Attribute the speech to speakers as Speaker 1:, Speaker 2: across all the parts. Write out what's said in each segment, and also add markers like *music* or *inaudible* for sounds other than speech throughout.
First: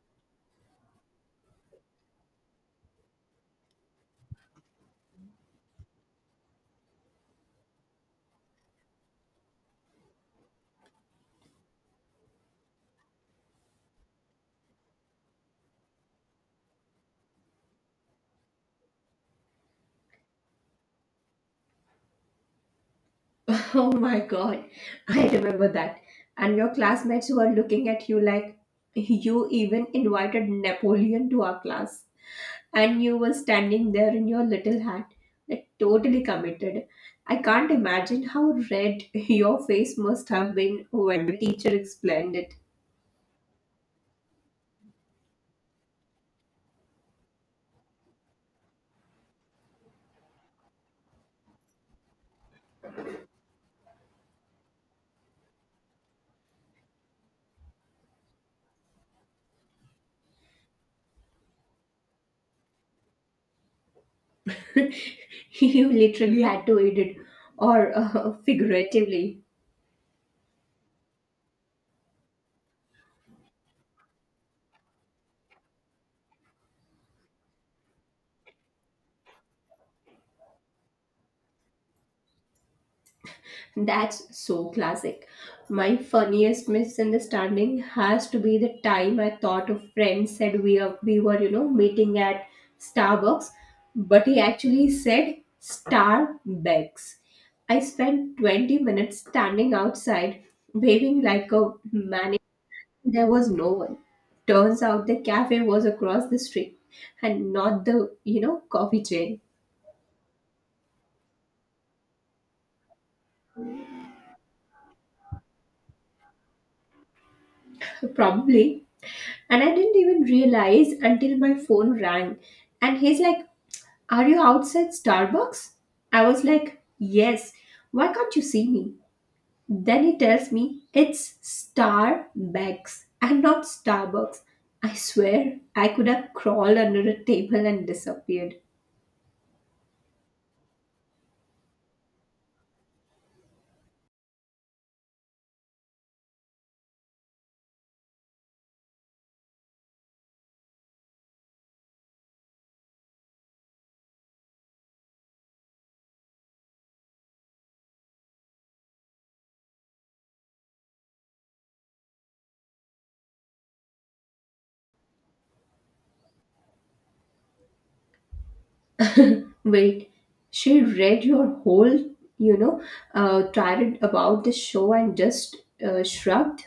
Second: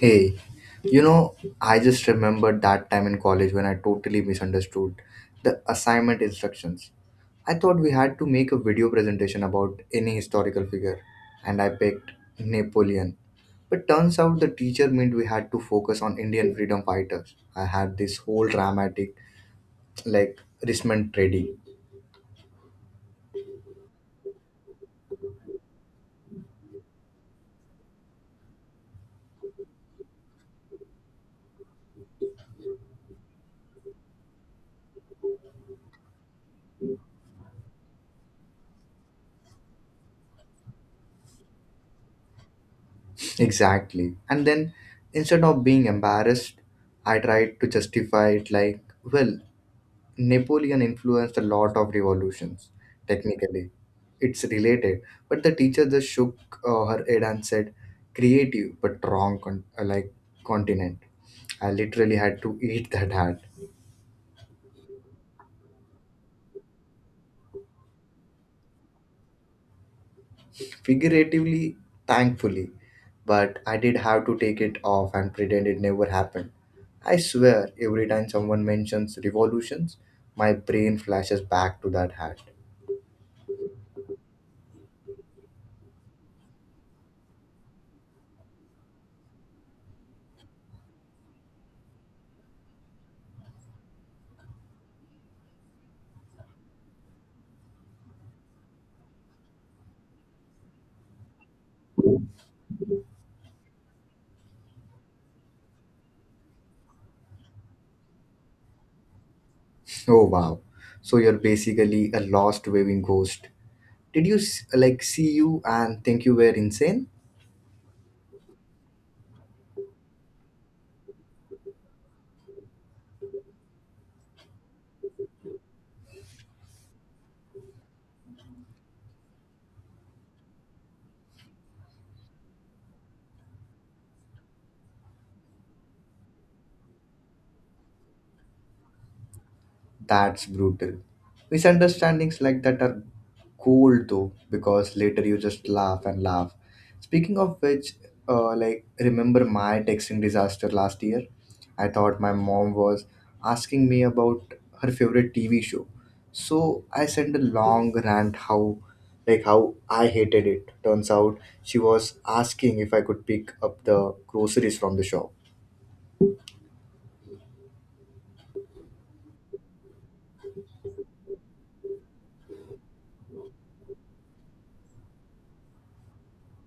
Speaker 1: Hey, you know, I just remembered that time in college when I totally misunderstood the assignment instructions. I thought we had to make a video presentation about any historical figure, and I picked Napoleon. But turns out the teacher meant we had to focus on Indian freedom fighters. I had this whole dramatic, like, wristband trading.
Speaker 2: *laughs* Oh my god, I remember that. And your classmates were looking at you like you even invited Napoleon to our class. And you were standing there in your little hat, like totally committed. I can't imagine how red *laughs* your face must have been when the teacher explained it.
Speaker 1: Exactly. And then, instead of being embarrassed, I tried to justify it like, well, Napoleon influenced a lot of revolutions, technically. It's related. But the teacher just shook her head and said, creative but wrong continent. I literally had to eat that hat.
Speaker 2: *laughs* you literally had to eat it, or *laughs* figuratively.
Speaker 1: Figuratively, thankfully. But I did have to take it off and pretend it never happened. I swear, every time someone mentions revolutions, my brain flashes back to that hat.
Speaker 2: That's so classic. My funniest misunderstanding has to be the time I thought a friend said we were meeting at Starbucks, but he actually said Starbucks. I spent 20 minutes standing outside, waving like a maniac. There was no one. Turns out the cafe was across the street and not the coffee chain.
Speaker 1: Oh wow. So you're basically a lost waving ghost. Did you like see you and think you were insane?
Speaker 2: Probably. And I didn't even realize until my phone rang. And he's like, Are you outside Starbucks? I was like, Yes. Why can't you see me? Then he tells me it's Starbucks and not Starbucks. I swear I could have crawled under a table and disappeared.
Speaker 1: That's brutal. Misunderstandings like that are cool though, because later you just laugh and laugh. Speaking of which, remember my texting disaster last year? I thought my mom was asking me about her favorite TV show, so I sent a long rant how I hated it. Turns out she was asking if I could pick up the groceries from the shop.
Speaker 2: Wait, she read your whole, you know, uh, tirade about the show and just shrugged?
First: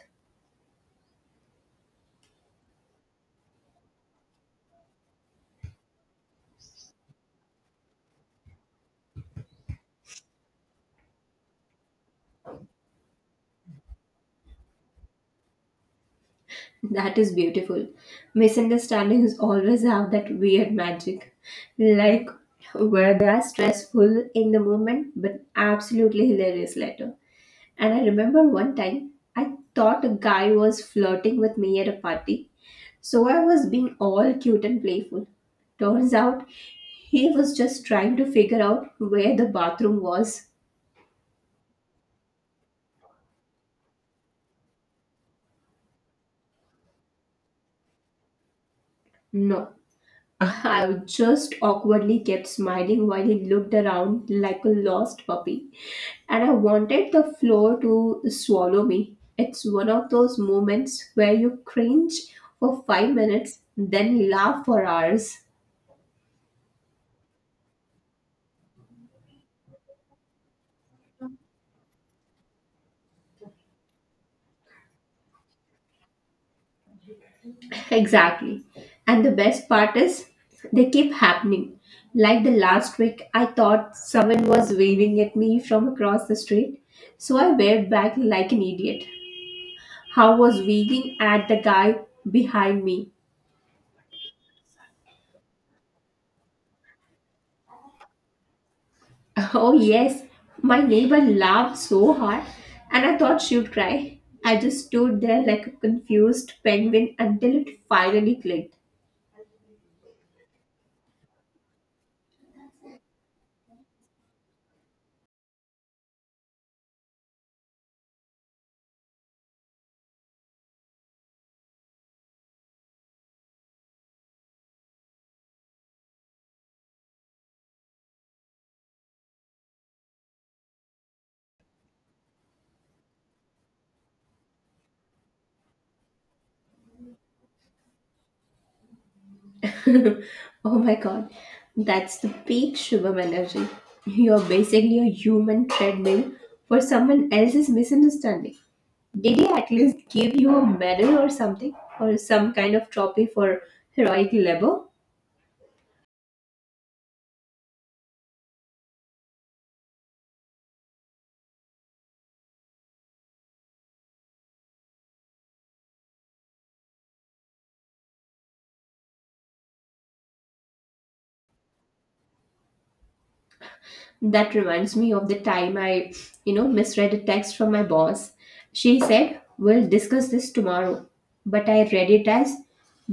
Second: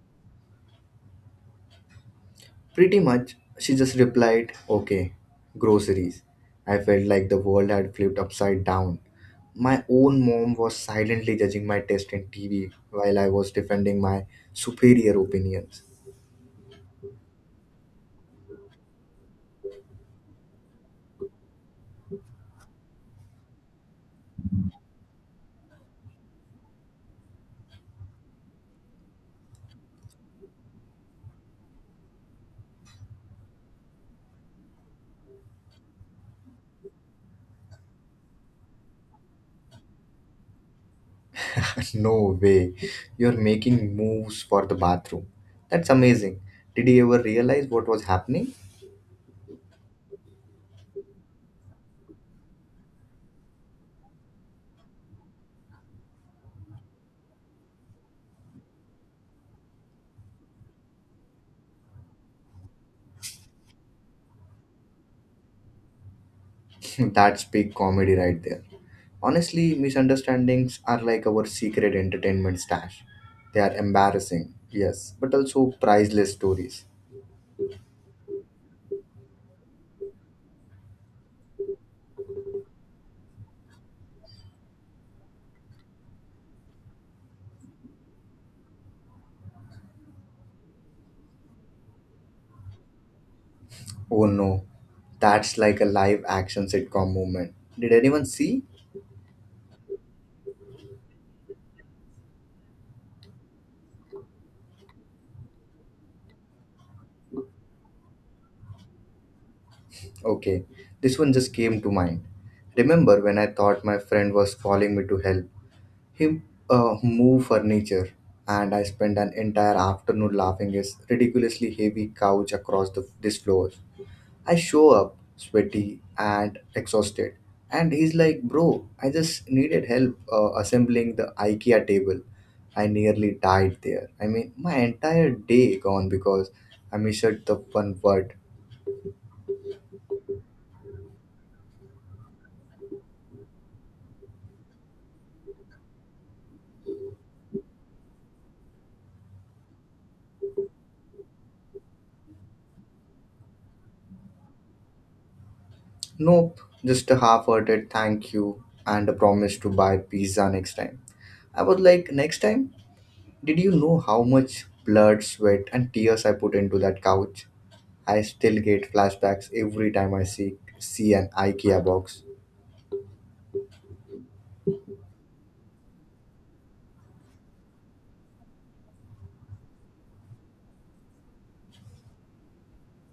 Speaker 1: Pretty much, she just replied, okay, groceries. I felt like the world had flipped upside down. My own mom was silently judging my taste in TV while I was defending my superior opinions.
Speaker 2: That is beautiful. Misunderstandings always have that weird magic. Like where they are stressful in the moment but absolutely hilarious later. And I remember one time I thought a guy was flirting with me at a party. So I was being all cute and playful. Turns out he was just trying to figure out where the bathroom was.
Speaker 1: *laughs* no way, you're making moves for the bathroom. That's amazing. Did you ever realize what was happening?
Speaker 2: No, I just awkwardly kept smiling while he looked around like a lost puppy. And I wanted the floor to swallow me. It's one of those moments where you cringe for 5 minutes, then laugh for hours. *laughs*
Speaker 1: *laughs* That's big comedy right there. Honestly, misunderstandings are like our secret entertainment stash. They are embarrassing, yes, but also priceless stories.
Speaker 2: Exactly. And the best part is, they keep happening. Like the last week, I thought someone was waving at me from across the street, so I waved back like an idiot. How was waving at the guy behind me?
Speaker 1: Oh no, that's like a live action sitcom moment. Did anyone see?
Speaker 2: *laughs* Oh, yes, my neighbor laughed so hard, and I thought she would cry. I just stood there like a confused penguin until it finally clicked.
Speaker 1: Okay, this one just came to mind. Remember when I thought my friend was calling me to help him move furniture, and I spent an entire afternoon laughing his ridiculously heavy couch across this floor. I show up sweaty and exhausted, and he's like, Bro, I just needed help assembling the IKEA table. I nearly died there. I mean, my entire day gone because I missed the one word.
Speaker 2: *laughs* oh my god, that's the peak Shubham energy. You're basically a human treadmill for someone else's misunderstanding. Did he at least give you a medal or something, or some kind of trophy for heroic labor?
Speaker 1: Nope, just a half hearted thank you and a promise to buy pizza next time. I was like, next time? Did you know how much blood, sweat, and tears I put into that couch? I still get flashbacks every time see an IKEA box.
Speaker 2: That reminds me of the time I misread a text from my boss. She said, We'll discuss this tomorrow. But I read it as,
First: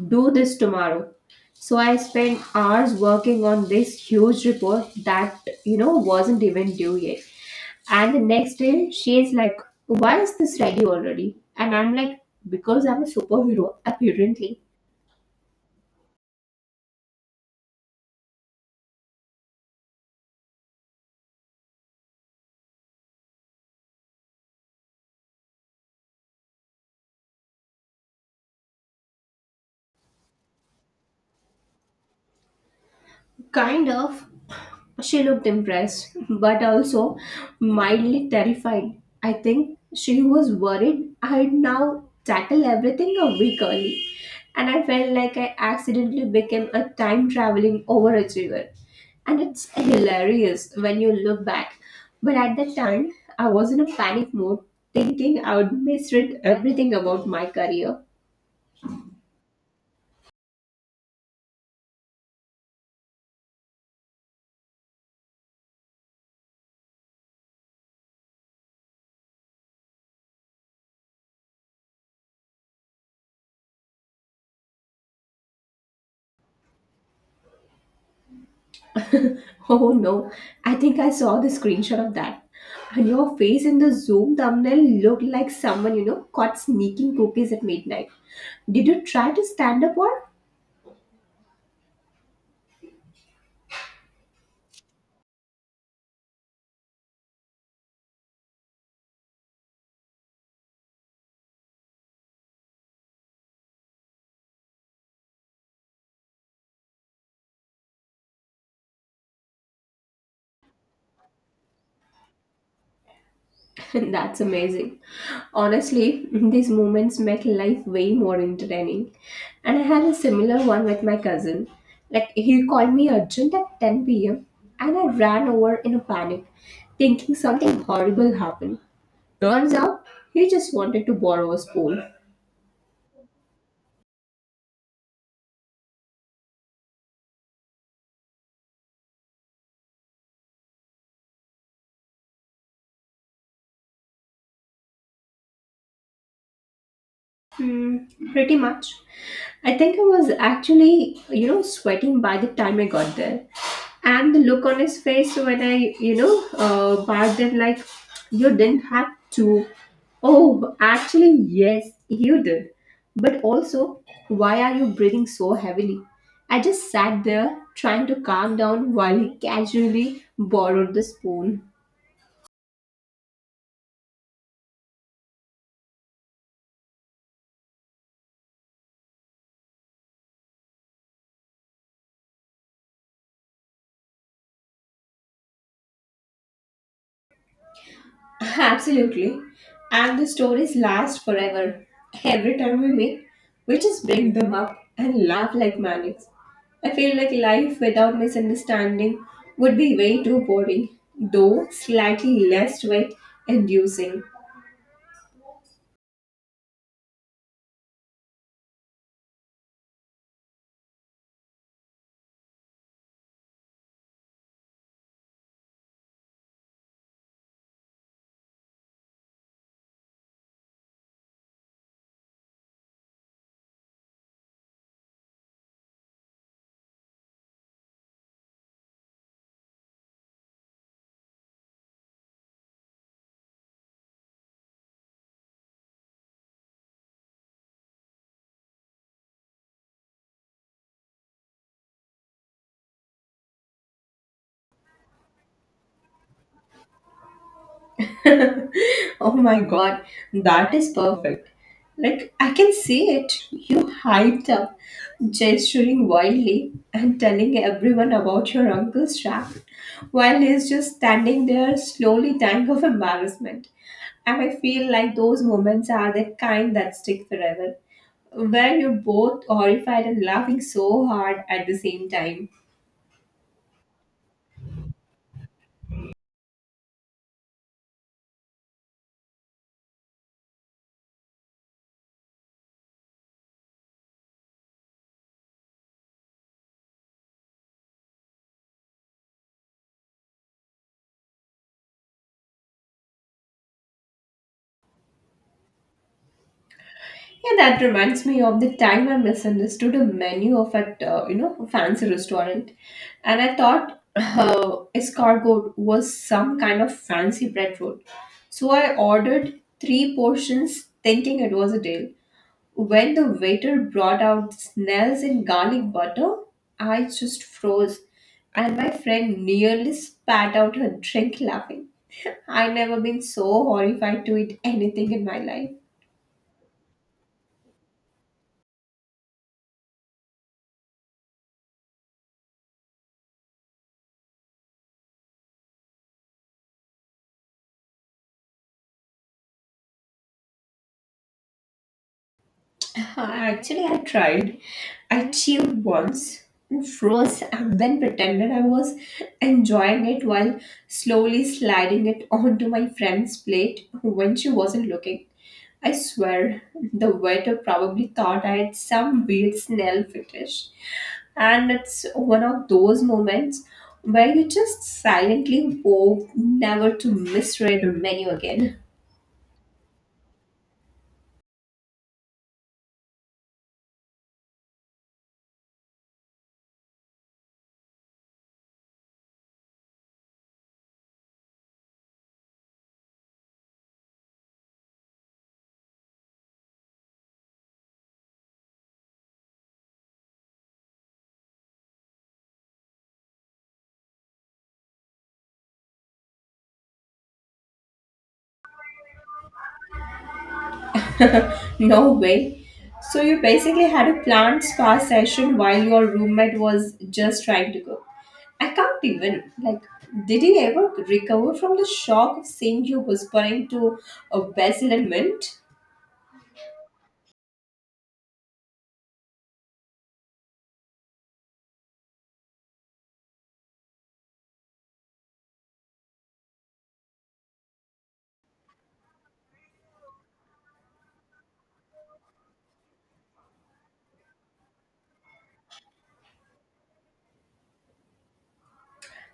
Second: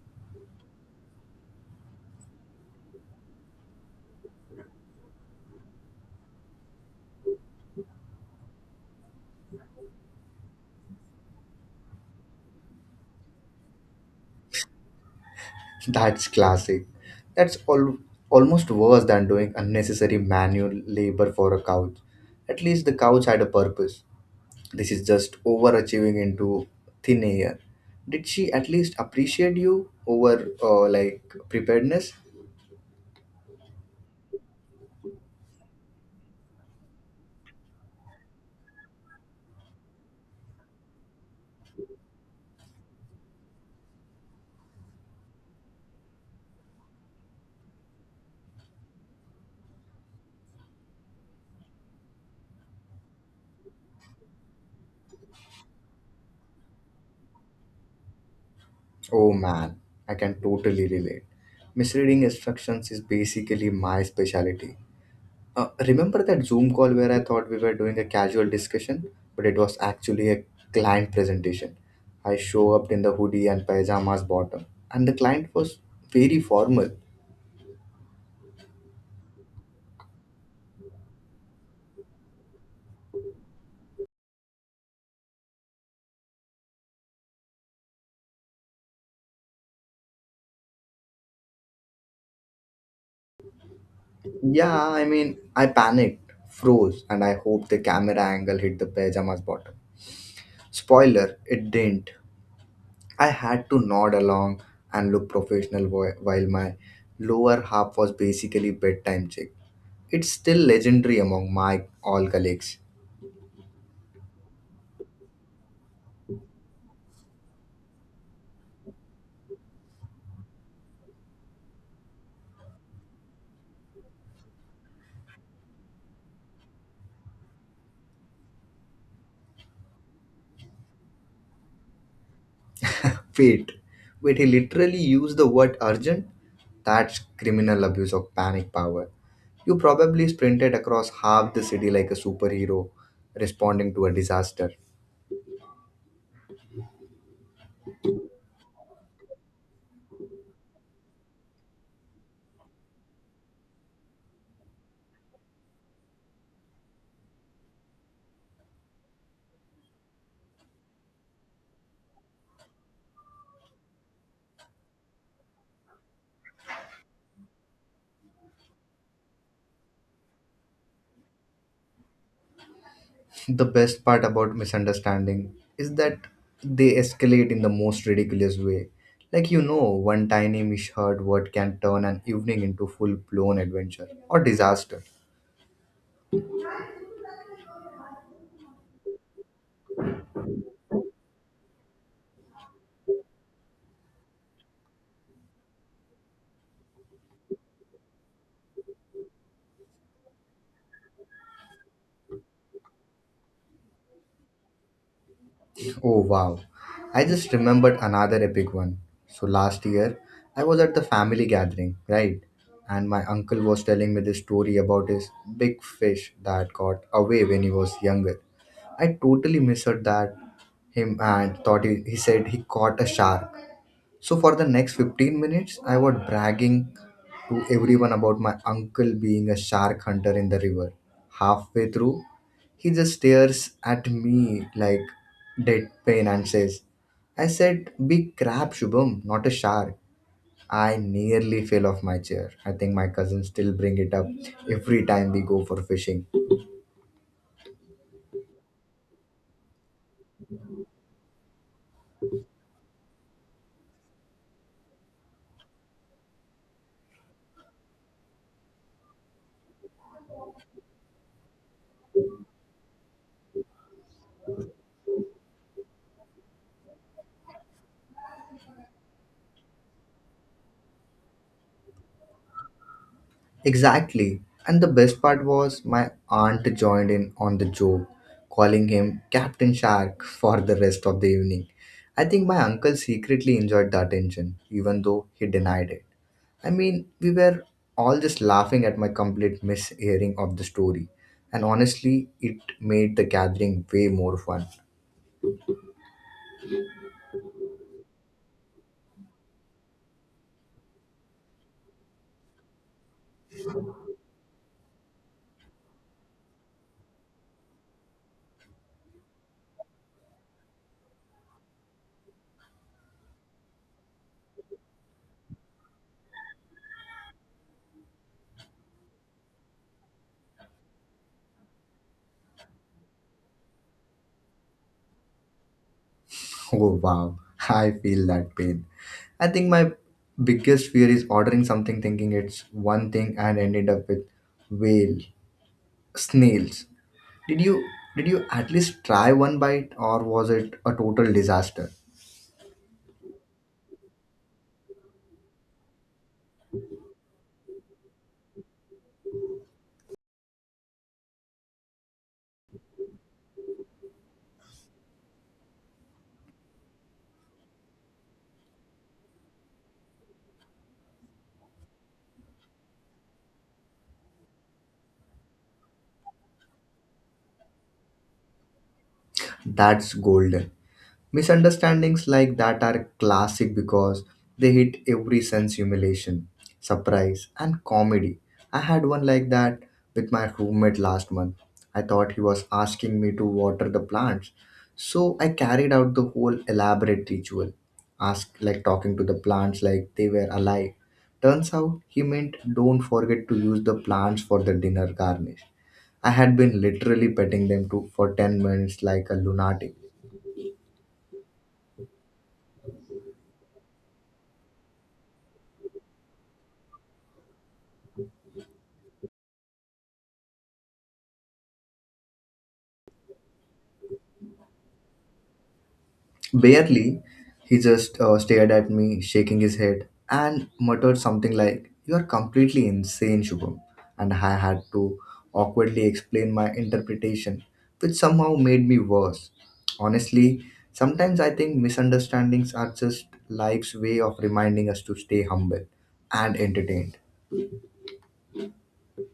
Speaker 2: Do this tomorrow. So I spent hours working on this huge report that wasn't even due yet. And the next day, she is like, Why is this ready already? And I'm like, Because I'm a superhero, apparently.
Speaker 1: That's classic. That's al- almost worse than doing unnecessary manual labor for a couch. At least the couch had a purpose. This is just overachieving into thin air. Did she at least appreciate you over preparedness?
Speaker 2: Kind of. She looked impressed, but also mildly terrified. I think she was worried I'd now tackle everything a week early, and I felt like I accidentally became a time traveling overachiever. And it's hilarious when you look back. But at that time, I was in a panic mode, thinking I would misread everything about my career.
Speaker 1: Oh man, I can totally relate. Misreading instructions is basically my specialty. Remember that Zoom call where I thought we were doing a casual discussion, but it was actually a client presentation. I show up in the hoodie and pajamas bottom, and the client was very formal.
Speaker 2: *laughs* Oh no, I think I saw the screenshot of that. And your face in the Zoom thumbnail looked like someone caught sneaking cookies at midnight. Did you try to stand up or?
Speaker 1: Yeah, I mean, I panicked, froze, and I hoped the camera angle hit the pajamas bottom. Spoiler, it didn't. I had to nod along and look professional while my lower half was basically bedtime check. It's still legendary among my all colleagues.
Speaker 2: *laughs* That's amazing. Honestly, these moments make life way more entertaining. And I had a similar one with my cousin. Like, he called me urgent at 10 p.m., and I ran over in a panic, thinking something horrible happened. Turns out he just wanted to borrow a spoon.
Speaker 1: Wait, Wait, he literally used the word urgent? That's criminal abuse of panic power. You probably sprinted across half the city like a superhero responding to a disaster.
Speaker 2: Mm, pretty much. I think I was actually sweating by the time I got there. And the look on his face when I barked it like, you didn't have to. Oh, actually, yes, you did. But also, why are you breathing so heavily? I just sat there trying to calm down while he casually borrowed the spoon.
Speaker 1: *laughs* The best part about misunderstanding is that they escalate in the most ridiculous way. Like, you know, one tiny misheard word can turn an evening into full blown adventure or disaster.
Speaker 2: *laughs* Absolutely. And the stories last forever. Every time we meet, we just bring them up and laugh like maniacs. I feel like life without misunderstanding would be way too boring, though slightly less sweat inducing.
Speaker 1: Oh wow. I just remembered another epic one. So last year, I was at the family gathering, right? And my uncle was telling me this story about his big fish that got away when he was younger. I totally misheard that him and thought he said he caught a shark. So for the next 15 minutes, I was bragging to everyone about my uncle being a shark hunter in the river. Halfway through, he just stares at me like deadpan and says, I said, big crab, Shubham, not a shark. I nearly fell off my chair. I think my cousins still bring it up every time we go for fishing.
Speaker 2: Oh my god, that is perfect. Like, I can see it. You hyped up, gesturing wildly and telling everyone about your uncle's trap, while he's just standing there, slowly dying of embarrassment. And I feel like those moments are the kind that stick forever, where you're both horrified and laughing so hard at the same time.
Speaker 1: Exactly. And the best part was my aunt joined in on the joke, calling him Captain Shark *laughs* for the rest of the evening. I think my uncle secretly enjoyed the attention, even though he denied it. I mean, we were all just laughing at my complete mishearing of the story. And honestly, it made the gathering way more fun. *laughs*
Speaker 2: Yeah, that reminds me of the time I misunderstood a menu of at fancy restaurant, and I thought escargot was some kind of fancy bread roll. So I ordered three portions, thinking it was a deal. When the waiter brought out snails and garlic butter, I just froze, and my friend nearly spat out her drink laughing. *laughs* I never been so horrified to eat anything in my life.
Speaker 1: Oh wow, I feel that pain. I think my biggest fear is ordering something thinking it's one thing and ended up with whale. Snails. Did you did you at least try one bite or was it a total disaster?
Speaker 2: *laughs* Actually, I tried. I chewed once and froze and then pretended I was enjoying it while slowly sliding it onto my friend's plate when she wasn't looking. I swear, the waiter probably thought I had some weird snail fetish. And it's one of those moments where you just silently hope never to misread a menu again.
Speaker 1: That's golden. Misunderstandings like that are classic because they hit every sense humiliation, surprise, and comedy. I had one like that with my roommate last month. I thought he was asking me to water the plants. So I carried out the whole elaborate ritual, ask like talking to the plants like they were alive. Turns out he meant don't forget to use the plants for the dinner garnish. I had been literally petting them to for 10 minutes like a lunatic.
Speaker 2: No way. So you basically had a planned spa session while your roommate was just trying to cook. I can't even. Like, did he ever recover from the shock of seeing you whispering to a basil and mint?
Speaker 1: Barely, he just stared at me, shaking his head, and muttered something like, you are completely insane, Shubham. And I had to awkwardly explain my interpretation, which somehow made me worse. Honestly, sometimes I think misunderstandings are just life's way of reminding us to stay humble and entertained.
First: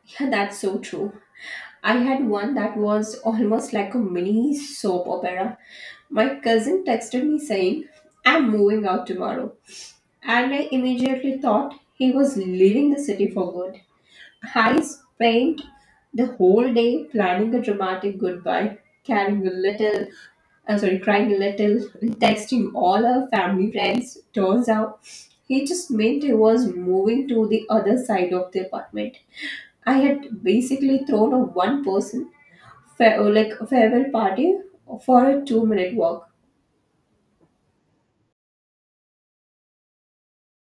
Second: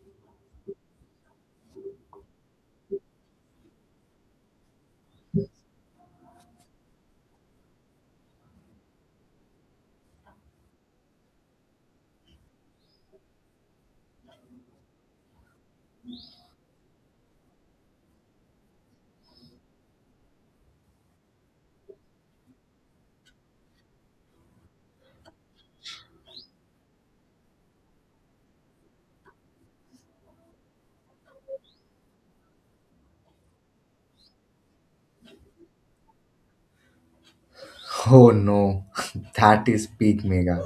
Speaker 2: Yeah, that's so true. I had one that was almost like a mini soap opera. My cousin texted me saying, I'm moving out tomorrow. And I immediately thought he was leaving the city for good. I spent the whole day planning a dramatic goodbye, carrying a little, sorry, crying a little, and texting all our family friends. Turns out he just meant he was moving to the other side of the apartment. I had basically thrown a one person, like a farewell party for a 2 minute walk.
Speaker 1: Oh no, *laughs* that is peak mega.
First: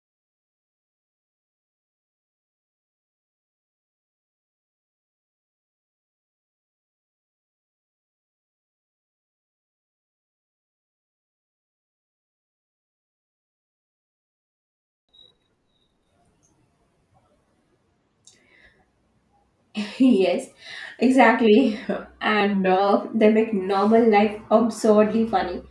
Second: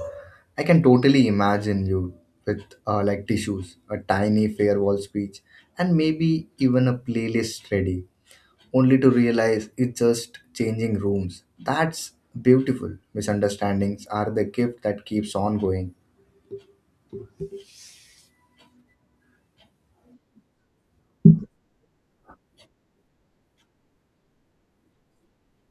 Speaker 1: I can totally imagine you with tissues, a tiny farewell speech, and maybe even a playlist ready, only to realize it's just changing rooms. That's beautiful. Misunderstandings are the gift that keeps on going.
Speaker 2: Yes, exactly. *laughs* And they make normal life absurdly funny.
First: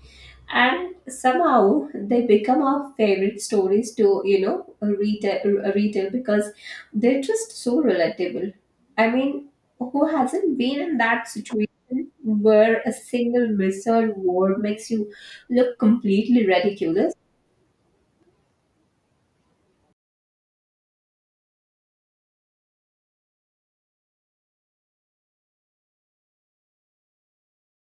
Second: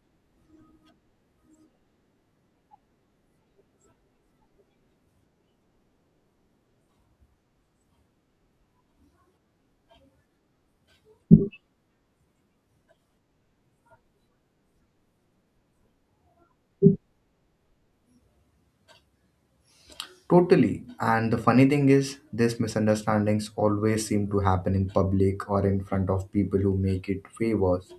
Speaker 2: And somehow they become our favorite stories to retail because they're just so relatable. I mean, who hasn't been in that situation where a single misheard word makes you look completely ridiculous?
Speaker 1: Totally. And the funny thing is, these misunderstandings always seem to happen in public or in front of people who make it way worse.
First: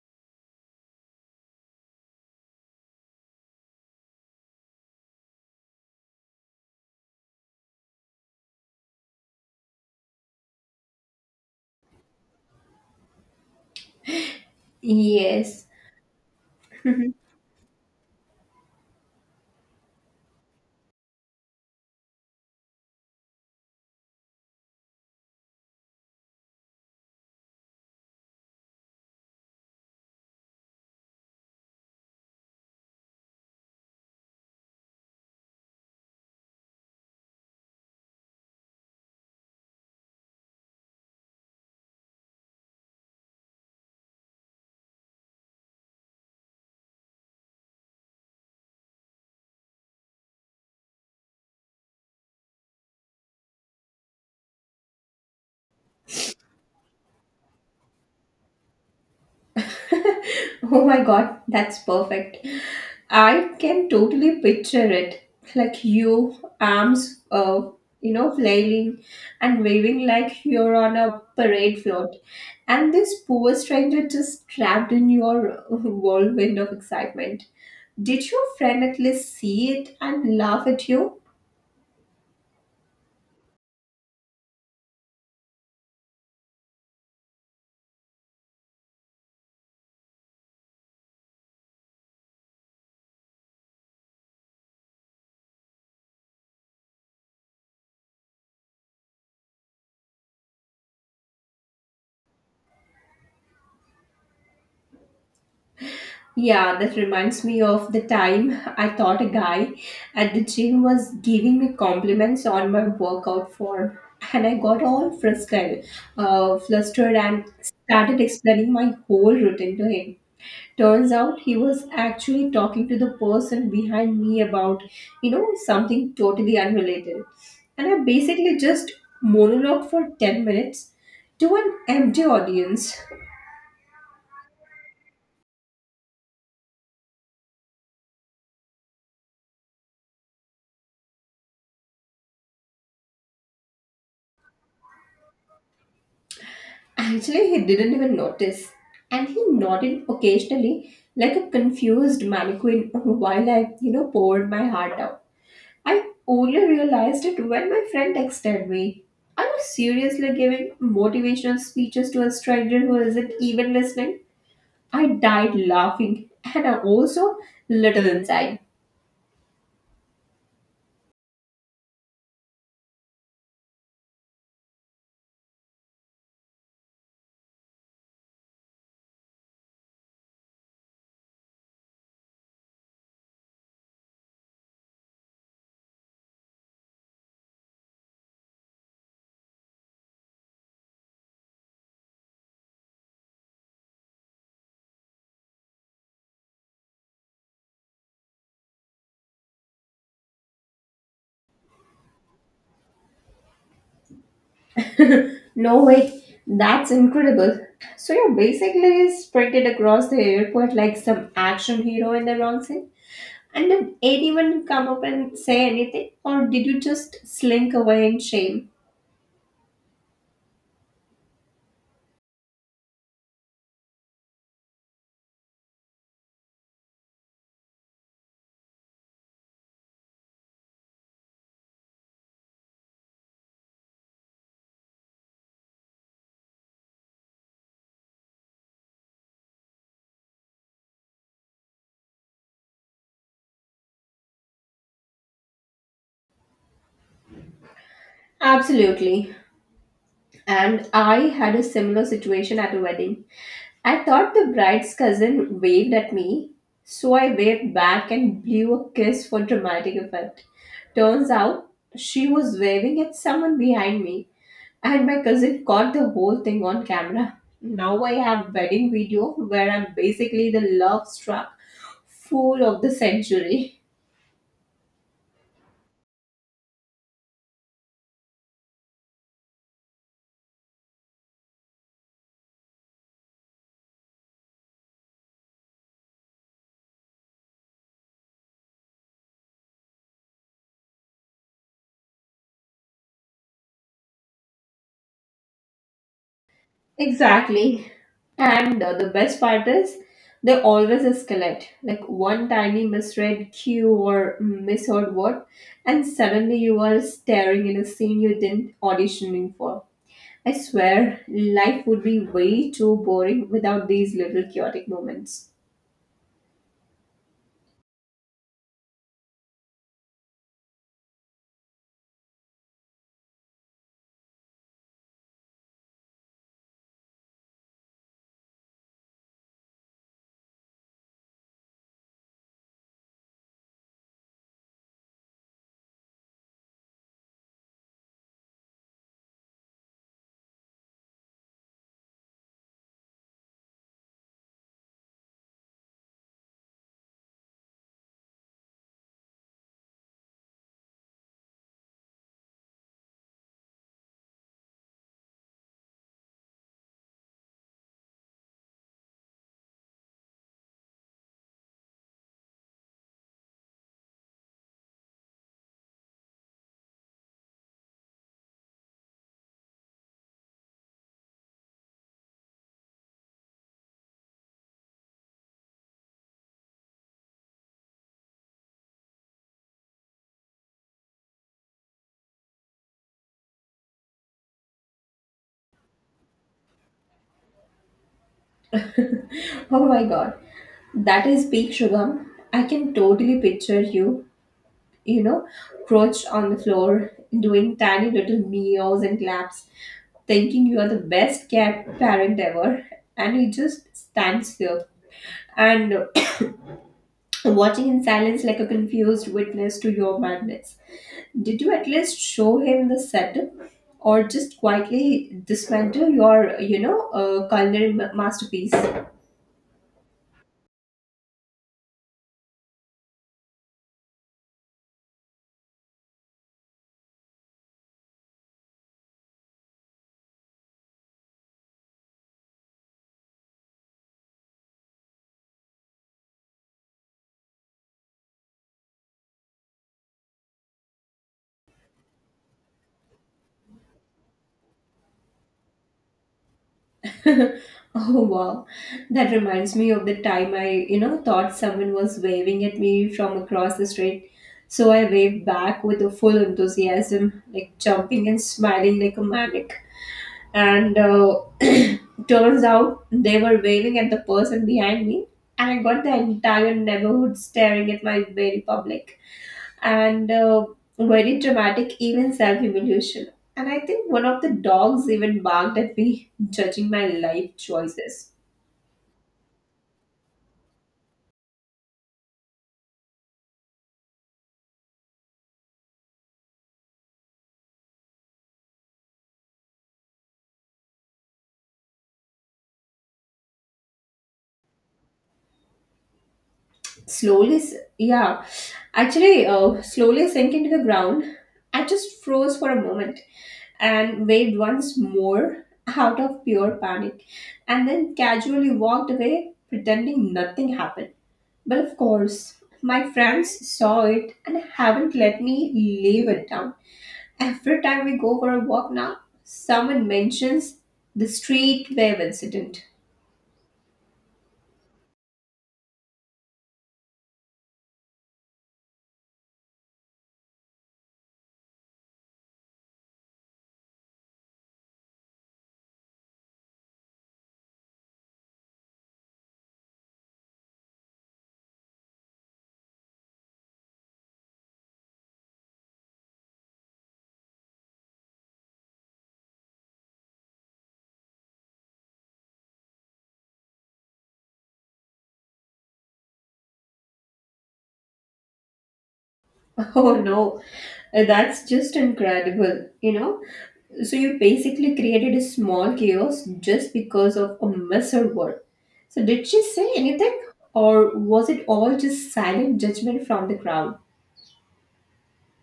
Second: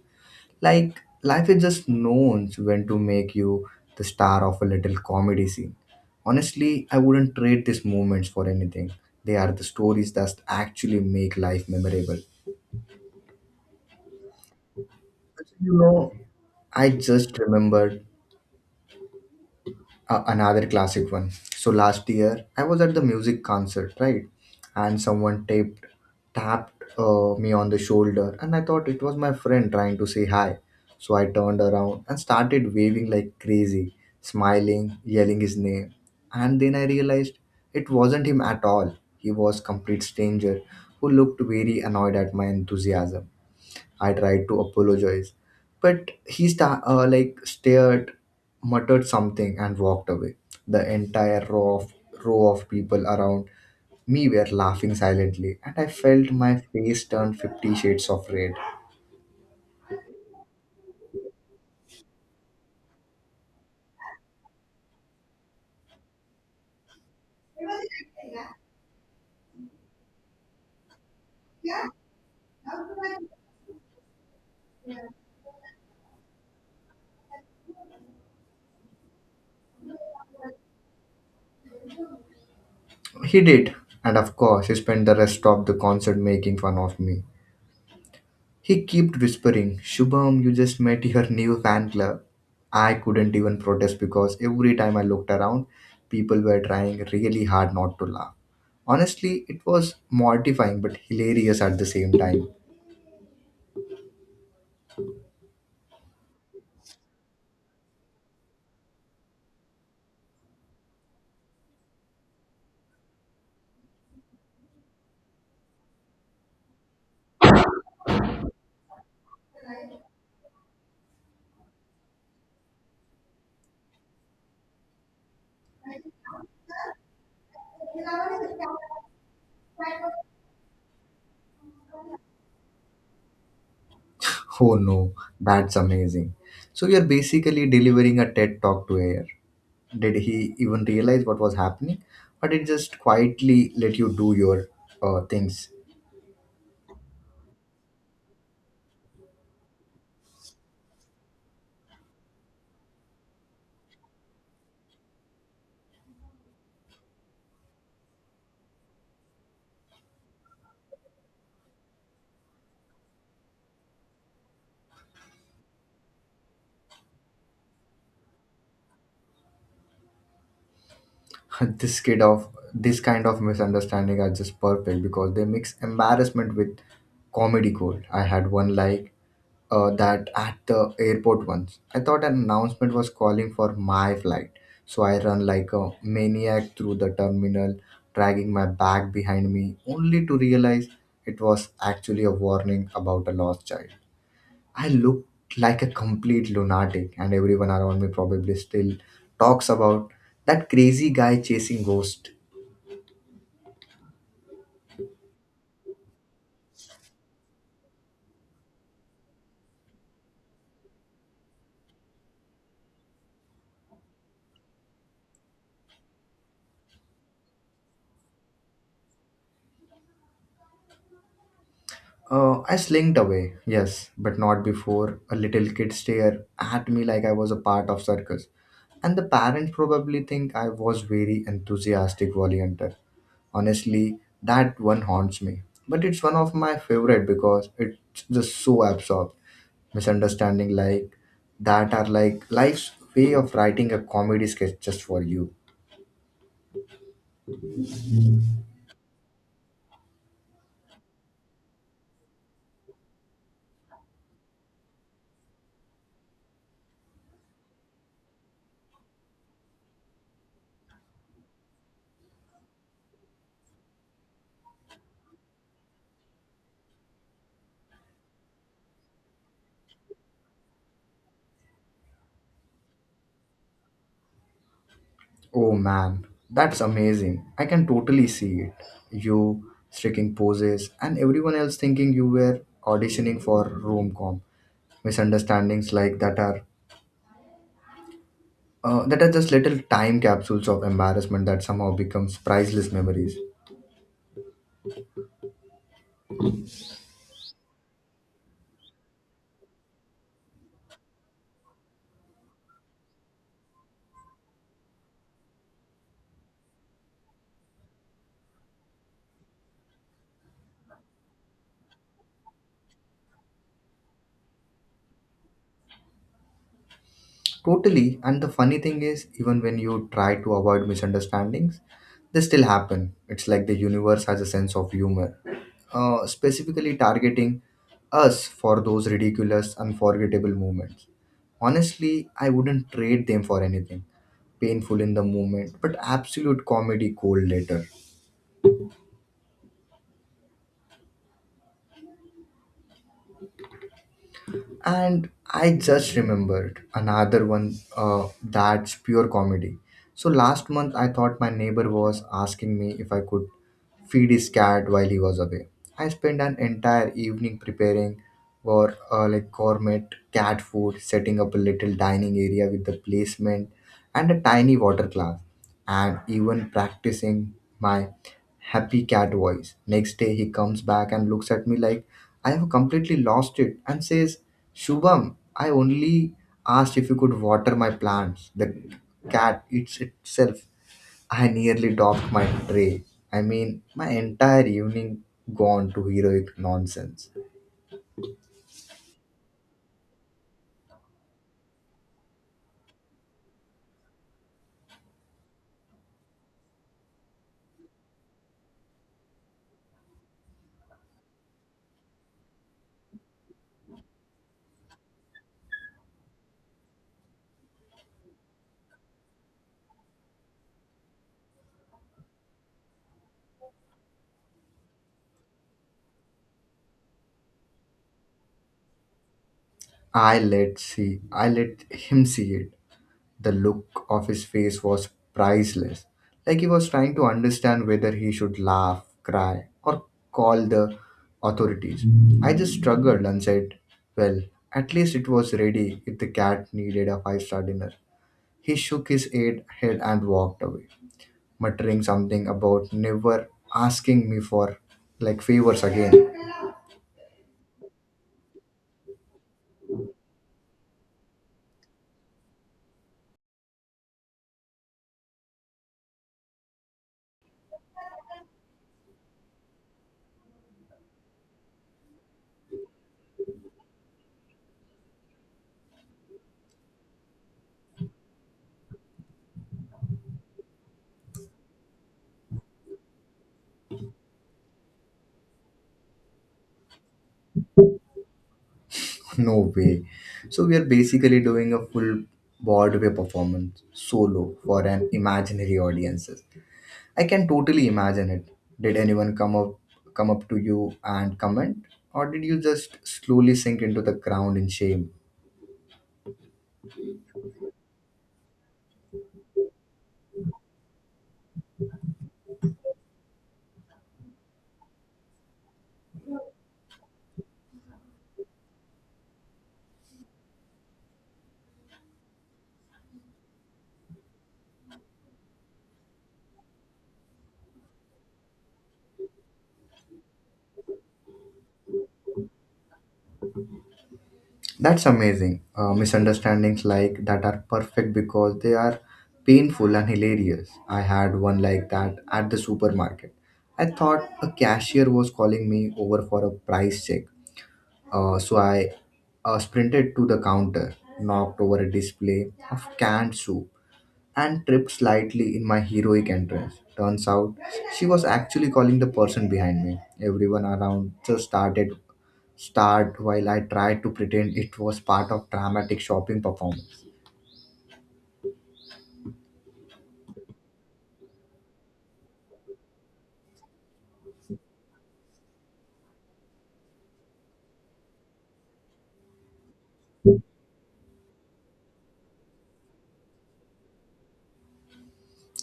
Speaker 1: Like, life is just knows when to make you the star of a little comedy scene. Honestly, I wouldn't trade these moments for anything. They are the stories that actually make life memorable.
Speaker 2: Yes.
Speaker 1: You know, I just remembered another classic one. So last year I was at the music concert, right? And someone taped tapped me on the shoulder, and I thought it was my friend trying to say hi. So I turned around and started waving like crazy, smiling, yelling his name. And then I realized it wasn't him at all. He was complete stranger who looked very annoyed at my enthusiasm. I tried to apologize, but he stared, muttered something, and walked away. The entire row of people around me were laughing silently, and I felt my face turn 50 shades of red.
Speaker 2: Oh my god, that's perfect. I can totally picture it. Like you, arms, flailing and waving like you're on a parade float. And this poor stranger just trapped in your *laughs* whirlwind of excitement. Did your friend at least see it and laugh at you?
Speaker 1: He did, and of course, he spent the rest of the concert making fun of me. He kept whispering, Shubham, you just met your new fan club. I couldn't even protest because every time I looked around, people were trying really hard not to laugh. Honestly, it was mortifying but hilarious at the same time.
Speaker 2: Yeah, that reminds me of the time I thought a guy at the gym was giving me compliments on my workout form, and I got all flustered, and started explaining my whole routine to him. Turns out he was actually talking to the person behind me about something totally unrelated. And I basically just monologued for 10 minutes to an empty audience.
Speaker 1: Oh no, that's amazing. So you're basically delivering a TED talk to air. Did he even realize what was happening? Or did just quietly let you do your things?
Speaker 2: Actually, he didn't even notice, and he nodded occasionally like a confused mannequin while I poured my heart out. I only realized it when my friend texted me. Are you seriously giving motivational speeches to a stranger who isn't even listening? I died laughing and I'm also little inside.
Speaker 1: *laughs* This kind of misunderstanding are just perfect because they mix embarrassment with comedy gold. I had one like that at the airport once. I thought an announcement was calling for my flight, so I run like a maniac through the terminal, dragging my bag behind me, only to realize it was actually a warning about a lost child. I looked like a complete lunatic, and everyone around me probably still talks about that crazy guy chasing ghost.
Speaker 2: *laughs* No, wait, that's incredible. So you're basically sprinted across the airport like some action hero in the wrong scene? And did anyone come up and say anything? Or did you just slink away in shame?
Speaker 1: I slinked away, yes, but not before a little kid stare at me like I was a part of circus. And the parents probably think I was very enthusiastic volunteer. Honestly, that one haunts me. But it's one of my favorite because it's just so absorbed. Misunderstanding like that are like life's way of writing a comedy sketch just for you.
Speaker 2: Absolutely. And I had a similar situation at a wedding. I thought the bride's cousin waved at me, so I waved back and blew a kiss for dramatic effect. Turns out she was waving at someone behind me. And my cousin caught the whole thing on camera. Now I have wedding video where I'm basically the love struck fool of the century.
Speaker 1: Oh man, that's amazing. I can totally see it. You sticking poses and everyone else thinking you were auditioning for rom com. Misunderstandings like that are just little time capsules of embarrassment that somehow becomes priceless memories.
Speaker 2: Exactly. And the best part is they always escalate. Like one tiny misread cue or misheard word, and suddenly you are staring in a scene you didn't auditioning for. I swear, life would be way too boring without these little chaotic moments.
Speaker 1: Totally. And the funny thing is, even when you try to avoid misunderstandings, they still happen. It's like the universe has a sense of humor, specifically targeting us for those ridiculous, unforgettable moments. Honestly, I wouldn't trade them for anything. Painful in the moment, but absolute comedy gold later. And I just remembered another one that's pure comedy. So last month, I thought my neighbor was asking me if I could feed his cat while he was away. I spent an entire evening preparing for like gourmet cat food, setting up a little dining area with the placement and a tiny water glass and even practicing my happy cat voice. Next day he comes back and looks at me like I have completely lost it and says, Shubham, I only asked if you could water my plants. The cat eats itself. I nearly dropped my tray. I mean, my entire evening gone to heroic nonsense.
Speaker 2: Oh my god, that is peak Shubham. I can totally picture you crouched on the floor, doing tiny little meows and claps, thinking you are the best cat parent ever, and he just stands there and *coughs* *clears throat* watching in silence like a confused witness to your madness. Did you at least show him the setup, or just quietly dismantle your culinary masterpiece?
Speaker 1: I let him see it. The look of his face was priceless, like he was trying to understand whether he should laugh, cry, or call the authorities. I just struggled and said, Well, at least it was ready if the cat needed a five-star dinner. He shook his head and walked away, muttering something about never asking me for like favors again.
Speaker 2: *laughs* Oh wow, that reminds me of the time I thought someone was waving at me from across the street. So I waved back with a full enthusiasm, like jumping and smiling like a maniac. And *clears throat* turns out they were waving at the person behind me, and I got the entire neighborhood staring at my very public and very dramatic, even self humiliation. And I think one of the dogs even barked at me, judging my life choices.
Speaker 1: *laughs* No way. So we are basically doing a full Broadway performance solo for an imaginary audience. I can totally imagine it. Did anyone come up to you and comment? Or did you just slowly sink into the ground in shame?
Speaker 2: Yeah, actually, slowly sank into the ground. I just froze for a moment and waved once more out of pure panic, and then casually walked away, pretending nothing happened. But of course, my friends saw it and haven't let me leave it down. Every time we go for a walk now, someone mentions the street wave incident.
Speaker 1: That's amazing. Misunderstandings like that are perfect because they are painful and hilarious. I had one like that at the supermarket. I thought a cashier was calling me over for a price check. So I sprinted to the counter, knocked over a display of canned soup and tripped slightly in my heroic entrance. Turns out she was actually calling the person behind me. Everyone around just started start while I tried to pretend it was part of dramatic shopping performance.
Speaker 2: *laughs* Oh no, that's just incredible? So you basically created a small chaos just because of a misheard word. So did she say anything, or was it all just silent judgment from the crowd?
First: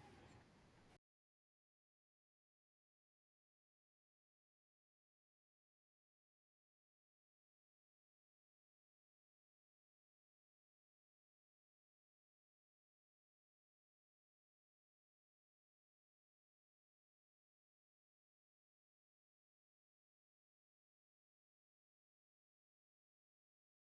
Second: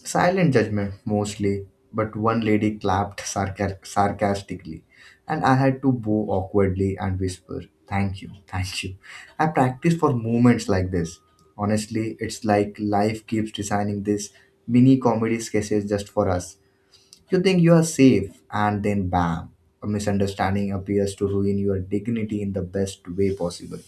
Speaker 1: Silent judgment mostly, but one lady clapped sarcastically, and I had to bow awkwardly and whisper, "Thank you, thank you." I practice for moments like this. Honestly, it's like life keeps designing these mini comedy sketches just for us. You think you are safe, and then bam, a misunderstanding appears to ruin your dignity in the best way possible.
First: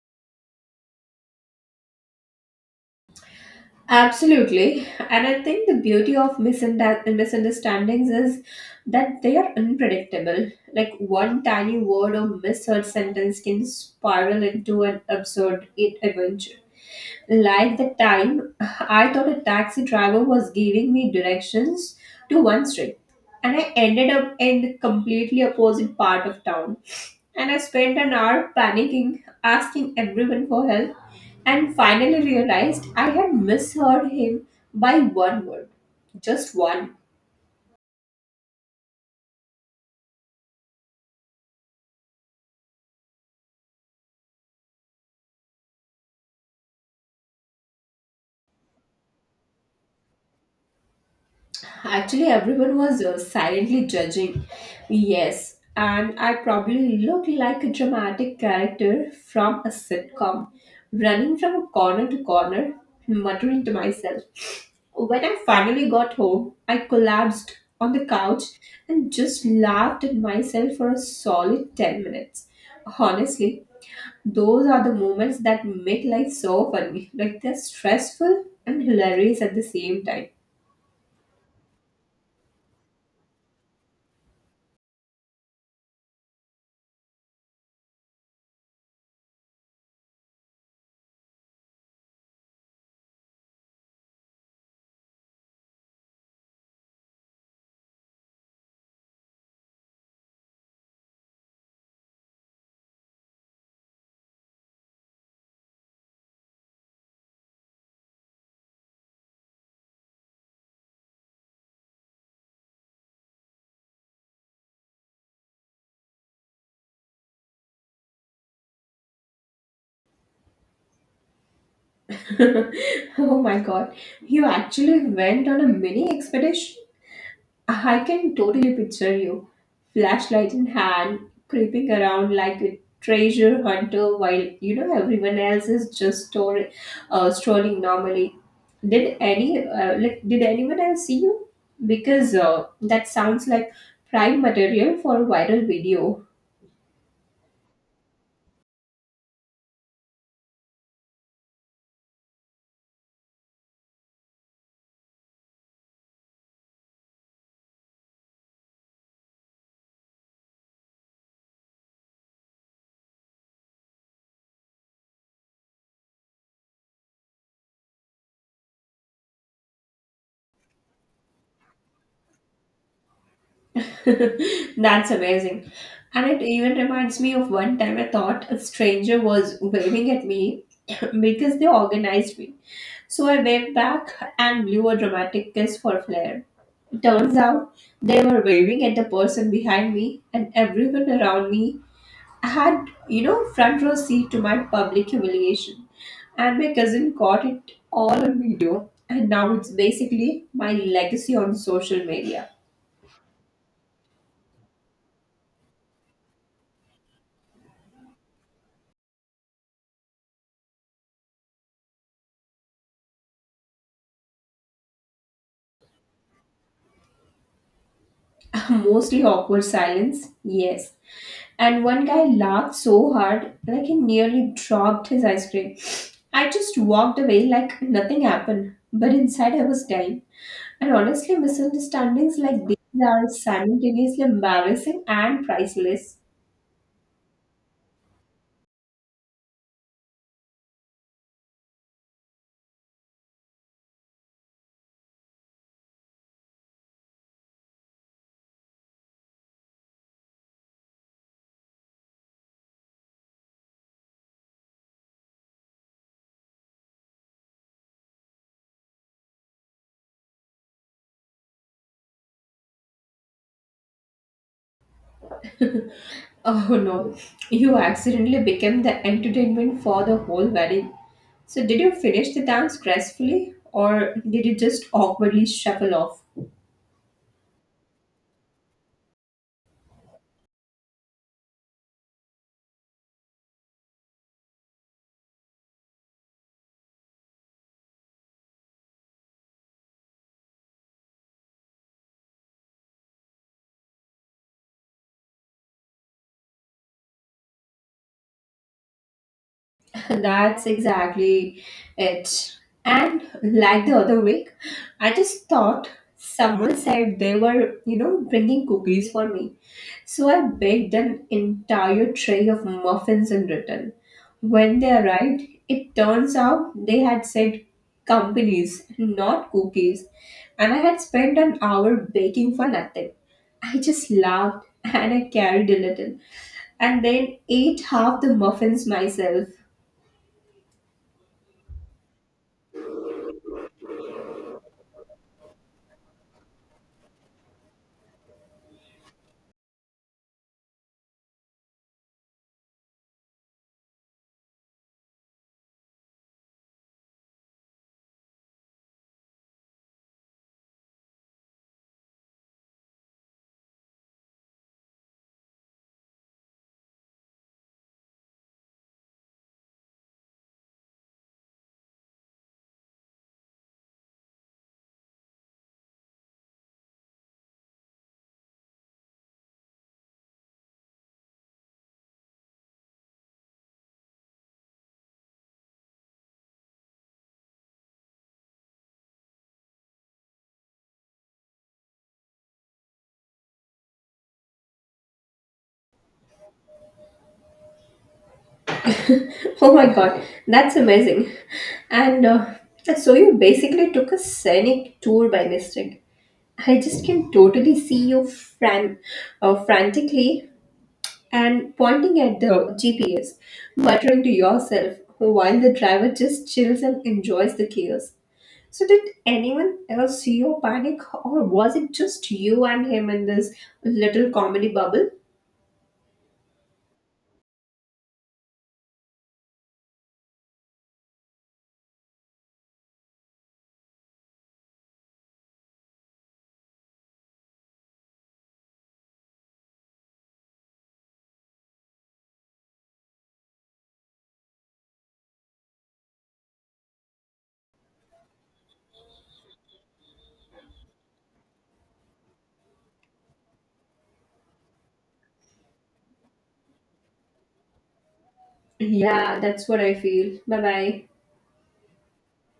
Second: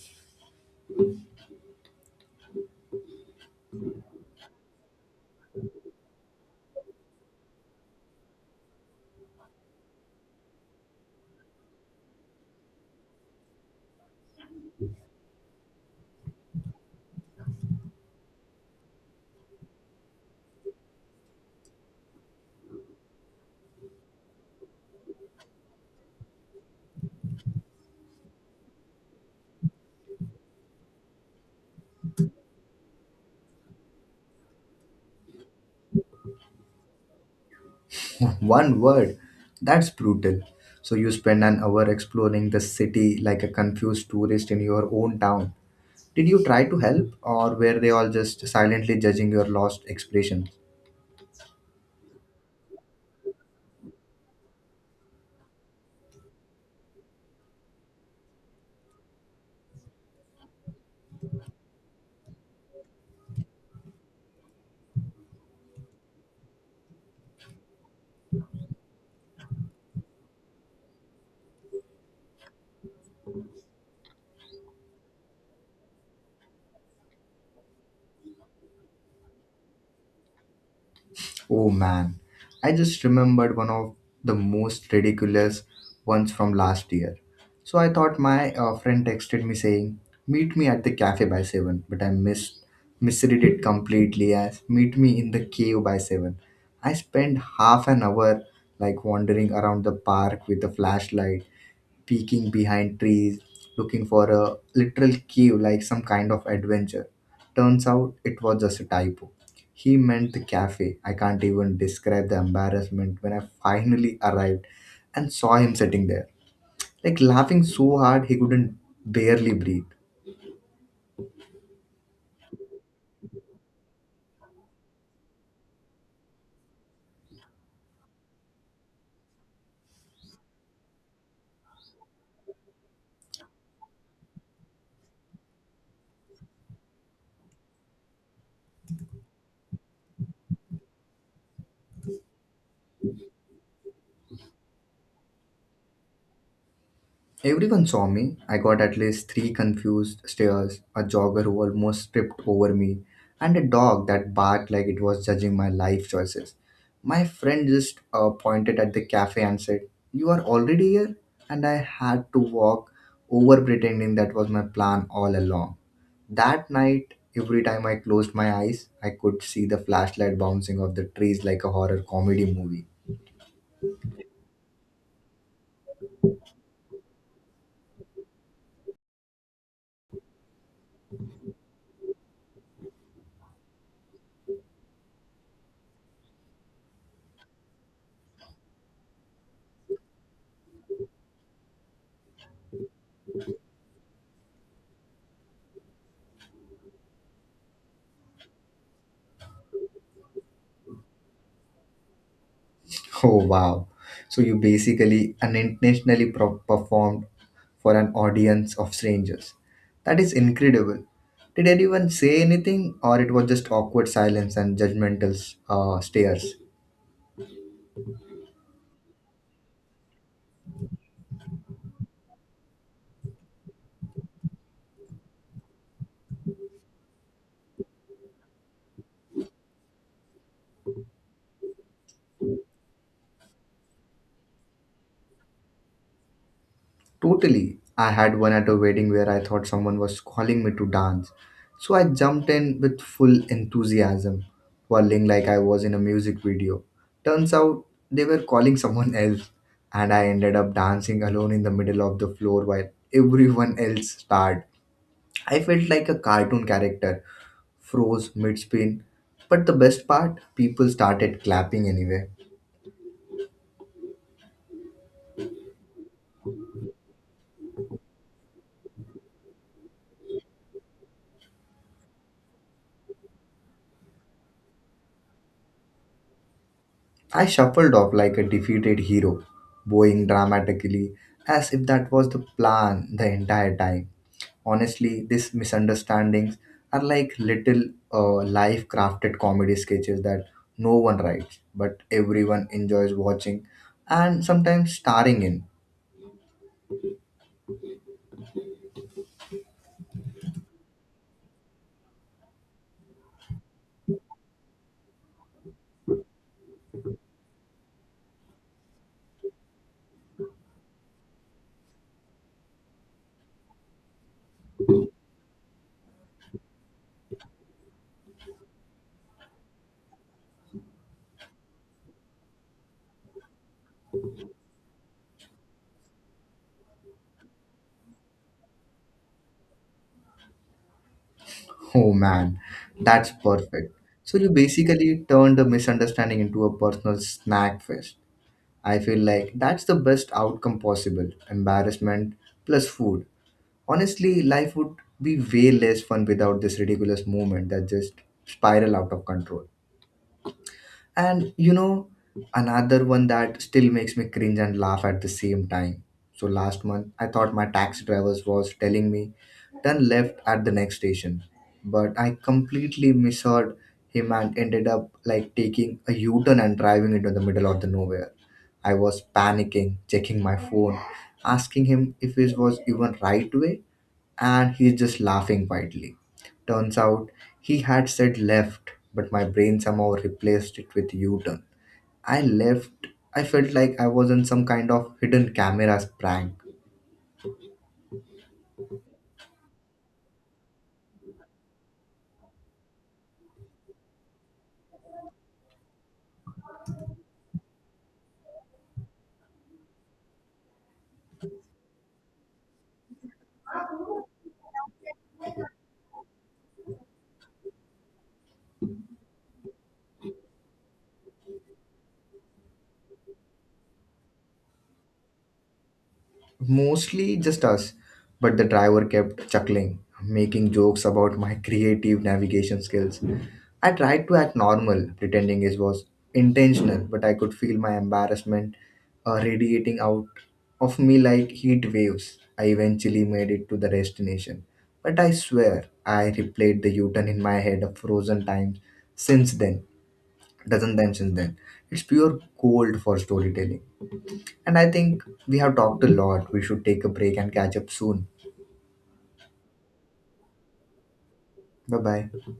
Speaker 2: Absolutely. And I think the beauty of misunderstandings is that they are unpredictable. Like one tiny word or misheard sentence can spiral into an absurd adventure. Like the time I thought a taxi driver was giving me directions to one street and I ended up in the completely opposite part of town. And I spent an hour panicking, asking everyone for help, and finally realized I had misheard him by one word. Just one.
Speaker 1: One word, that's brutal. So you spend an hour exploring the city like a confused tourist in your own town. Did you try to help, or were they all just silently judging your lost expression?
Speaker 2: Actually, everyone was silently judging. Yes, and I probably looked like a dramatic character from a sitcom, running from corner to corner, muttering to myself. When I finally got home, I collapsed on the couch and just laughed at myself for a solid 10 minutes. Honestly, those are the moments that make life so funny. Like they're stressful and hilarious at the same time.
Speaker 1: Oh man, I just remembered one of the most ridiculous ones from last year. So I thought my friend texted me saying, "Meet me at the cafe by 7," but I misread it completely as "Meet me in the cave by 7." I spent half an hour like wandering around the park with a flashlight, peeking behind trees, looking for a literal cave like some kind of adventure. Turns out it was just a typo. He meant the cafe. I can't even describe the embarrassment when I finally arrived and saw him sitting there, like laughing so hard he couldn't barely breathe.
Speaker 2: *laughs* Oh my god, you actually went on a mini expedition? I can totally picture you, flashlight in hand, creeping around like a treasure hunter while you know everyone else is just strolling normally. Did any, like did anyone else see you? Because that sounds like prime material for a viral video.
Speaker 1: Everyone saw me. I got at least three confused stares, a jogger who almost tripped over me, and a dog that barked like it was judging my life choices. My friend just pointed at the cafe and said, You are already here? And I had to walk over pretending that was my plan all along. That night, every time I closed my eyes, I could see the flashlight bouncing off the trees like a horror comedy movie.
Speaker 2: *laughs* That's amazing. And it even reminds me of one time I thought a stranger was waving at me *coughs* *laughs* because they organized me. So I waved back and blew a dramatic kiss for flair. Turns out they were waving at the person behind me and everyone around me had, you know, front row seat to my public humiliation. And my cousin caught it all on video. And now it's basically my legacy on social media.
Speaker 1: *laughs* Oh wow. So you basically unintentionally performed for an audience of strangers. That is incredible. Did anyone say anything or it was just awkward silence and judgmental stares?
Speaker 2: Mostly awkward silence, yes. And one guy laughed so hard, like he nearly dropped his ice cream. I just walked away like nothing happened, but inside I was dying. And honestly, misunderstandings like these are simultaneously embarrassing and priceless.
Speaker 1: Totally. I had one at a wedding where I thought someone was calling me to dance. So I jumped in with full enthusiasm, whirling like I was in a music video. Turns out they were calling someone else, and I ended up dancing alone in the middle of the floor while everyone else starred. I felt like a cartoon character, froze mid spin. But the best part, people started clapping anyway.
Speaker 2: Oh no, you accidentally became the entertainment for the whole wedding. So, did you finish the dance gracefully or did you just awkwardly shuffle off?
Speaker 1: I shuffled off like a defeated hero, bowing dramatically as if that was the plan the entire time. Honestly, these misunderstandings are like little life crafted comedy sketches that no one writes, but everyone enjoys watching and sometimes starring in. *laughs*
Speaker 2: *laughs* That's exactly it. And like the other week, I just thought someone said they were, you know, bringing cookies for me. So I baked an entire tray of muffins in return. When they arrived, it turns out they had said companies, not cookies, and I had spent an hour baking for nothing. I just laughed *laughs* and I carried a little and then ate half the muffins myself.
Speaker 1: Oh man, that's perfect. So you basically turned the misunderstanding into a personal snack fest. I feel like that's the best outcome possible embarrassment plus food honestly life would be way less fun without this ridiculous movement that just spiral out of control and you know, another one that still makes me cringe and laugh at the same time. So last month, I thought my taxi driver was telling me, turn left at the next station. But I completely misheard him and ended up like taking a U turn and driving into the middle of the nowhere. I was panicking, checking my phone, asking him if it was even right way, and he's just laughing quietly. Turns out he had said left, but my brain somehow replaced it with U turn. I left. I felt like I was in some kind of hidden camera's prank.
Speaker 2: *laughs* Oh my god, that's amazing. And so you basically took a scenic tour by mistake. I just can totally see you frantically and pointing at the GPS, muttering to yourself while the driver just chills and enjoys the chaos. So, did anyone else see your panic, or was it just you and him in this little comedy bubble?
Speaker 1: Mostly just us, but the driver kept chuckling, making jokes about my *laughs* creative navigation skills. I tried to act normal, pretending it was intentional, but I could feel my embarrassment radiating out of me like heat waves. I eventually made it to the destination, but I swear I replayed the U-turn in my head a frozen times since then, dozen times since then. It's pure gold for storytelling. And I think we have talked a lot. We should take a break and catch up soon.
Speaker 2: Yeah, that's what I feel. Bye bye.
Speaker 1: Bye bye.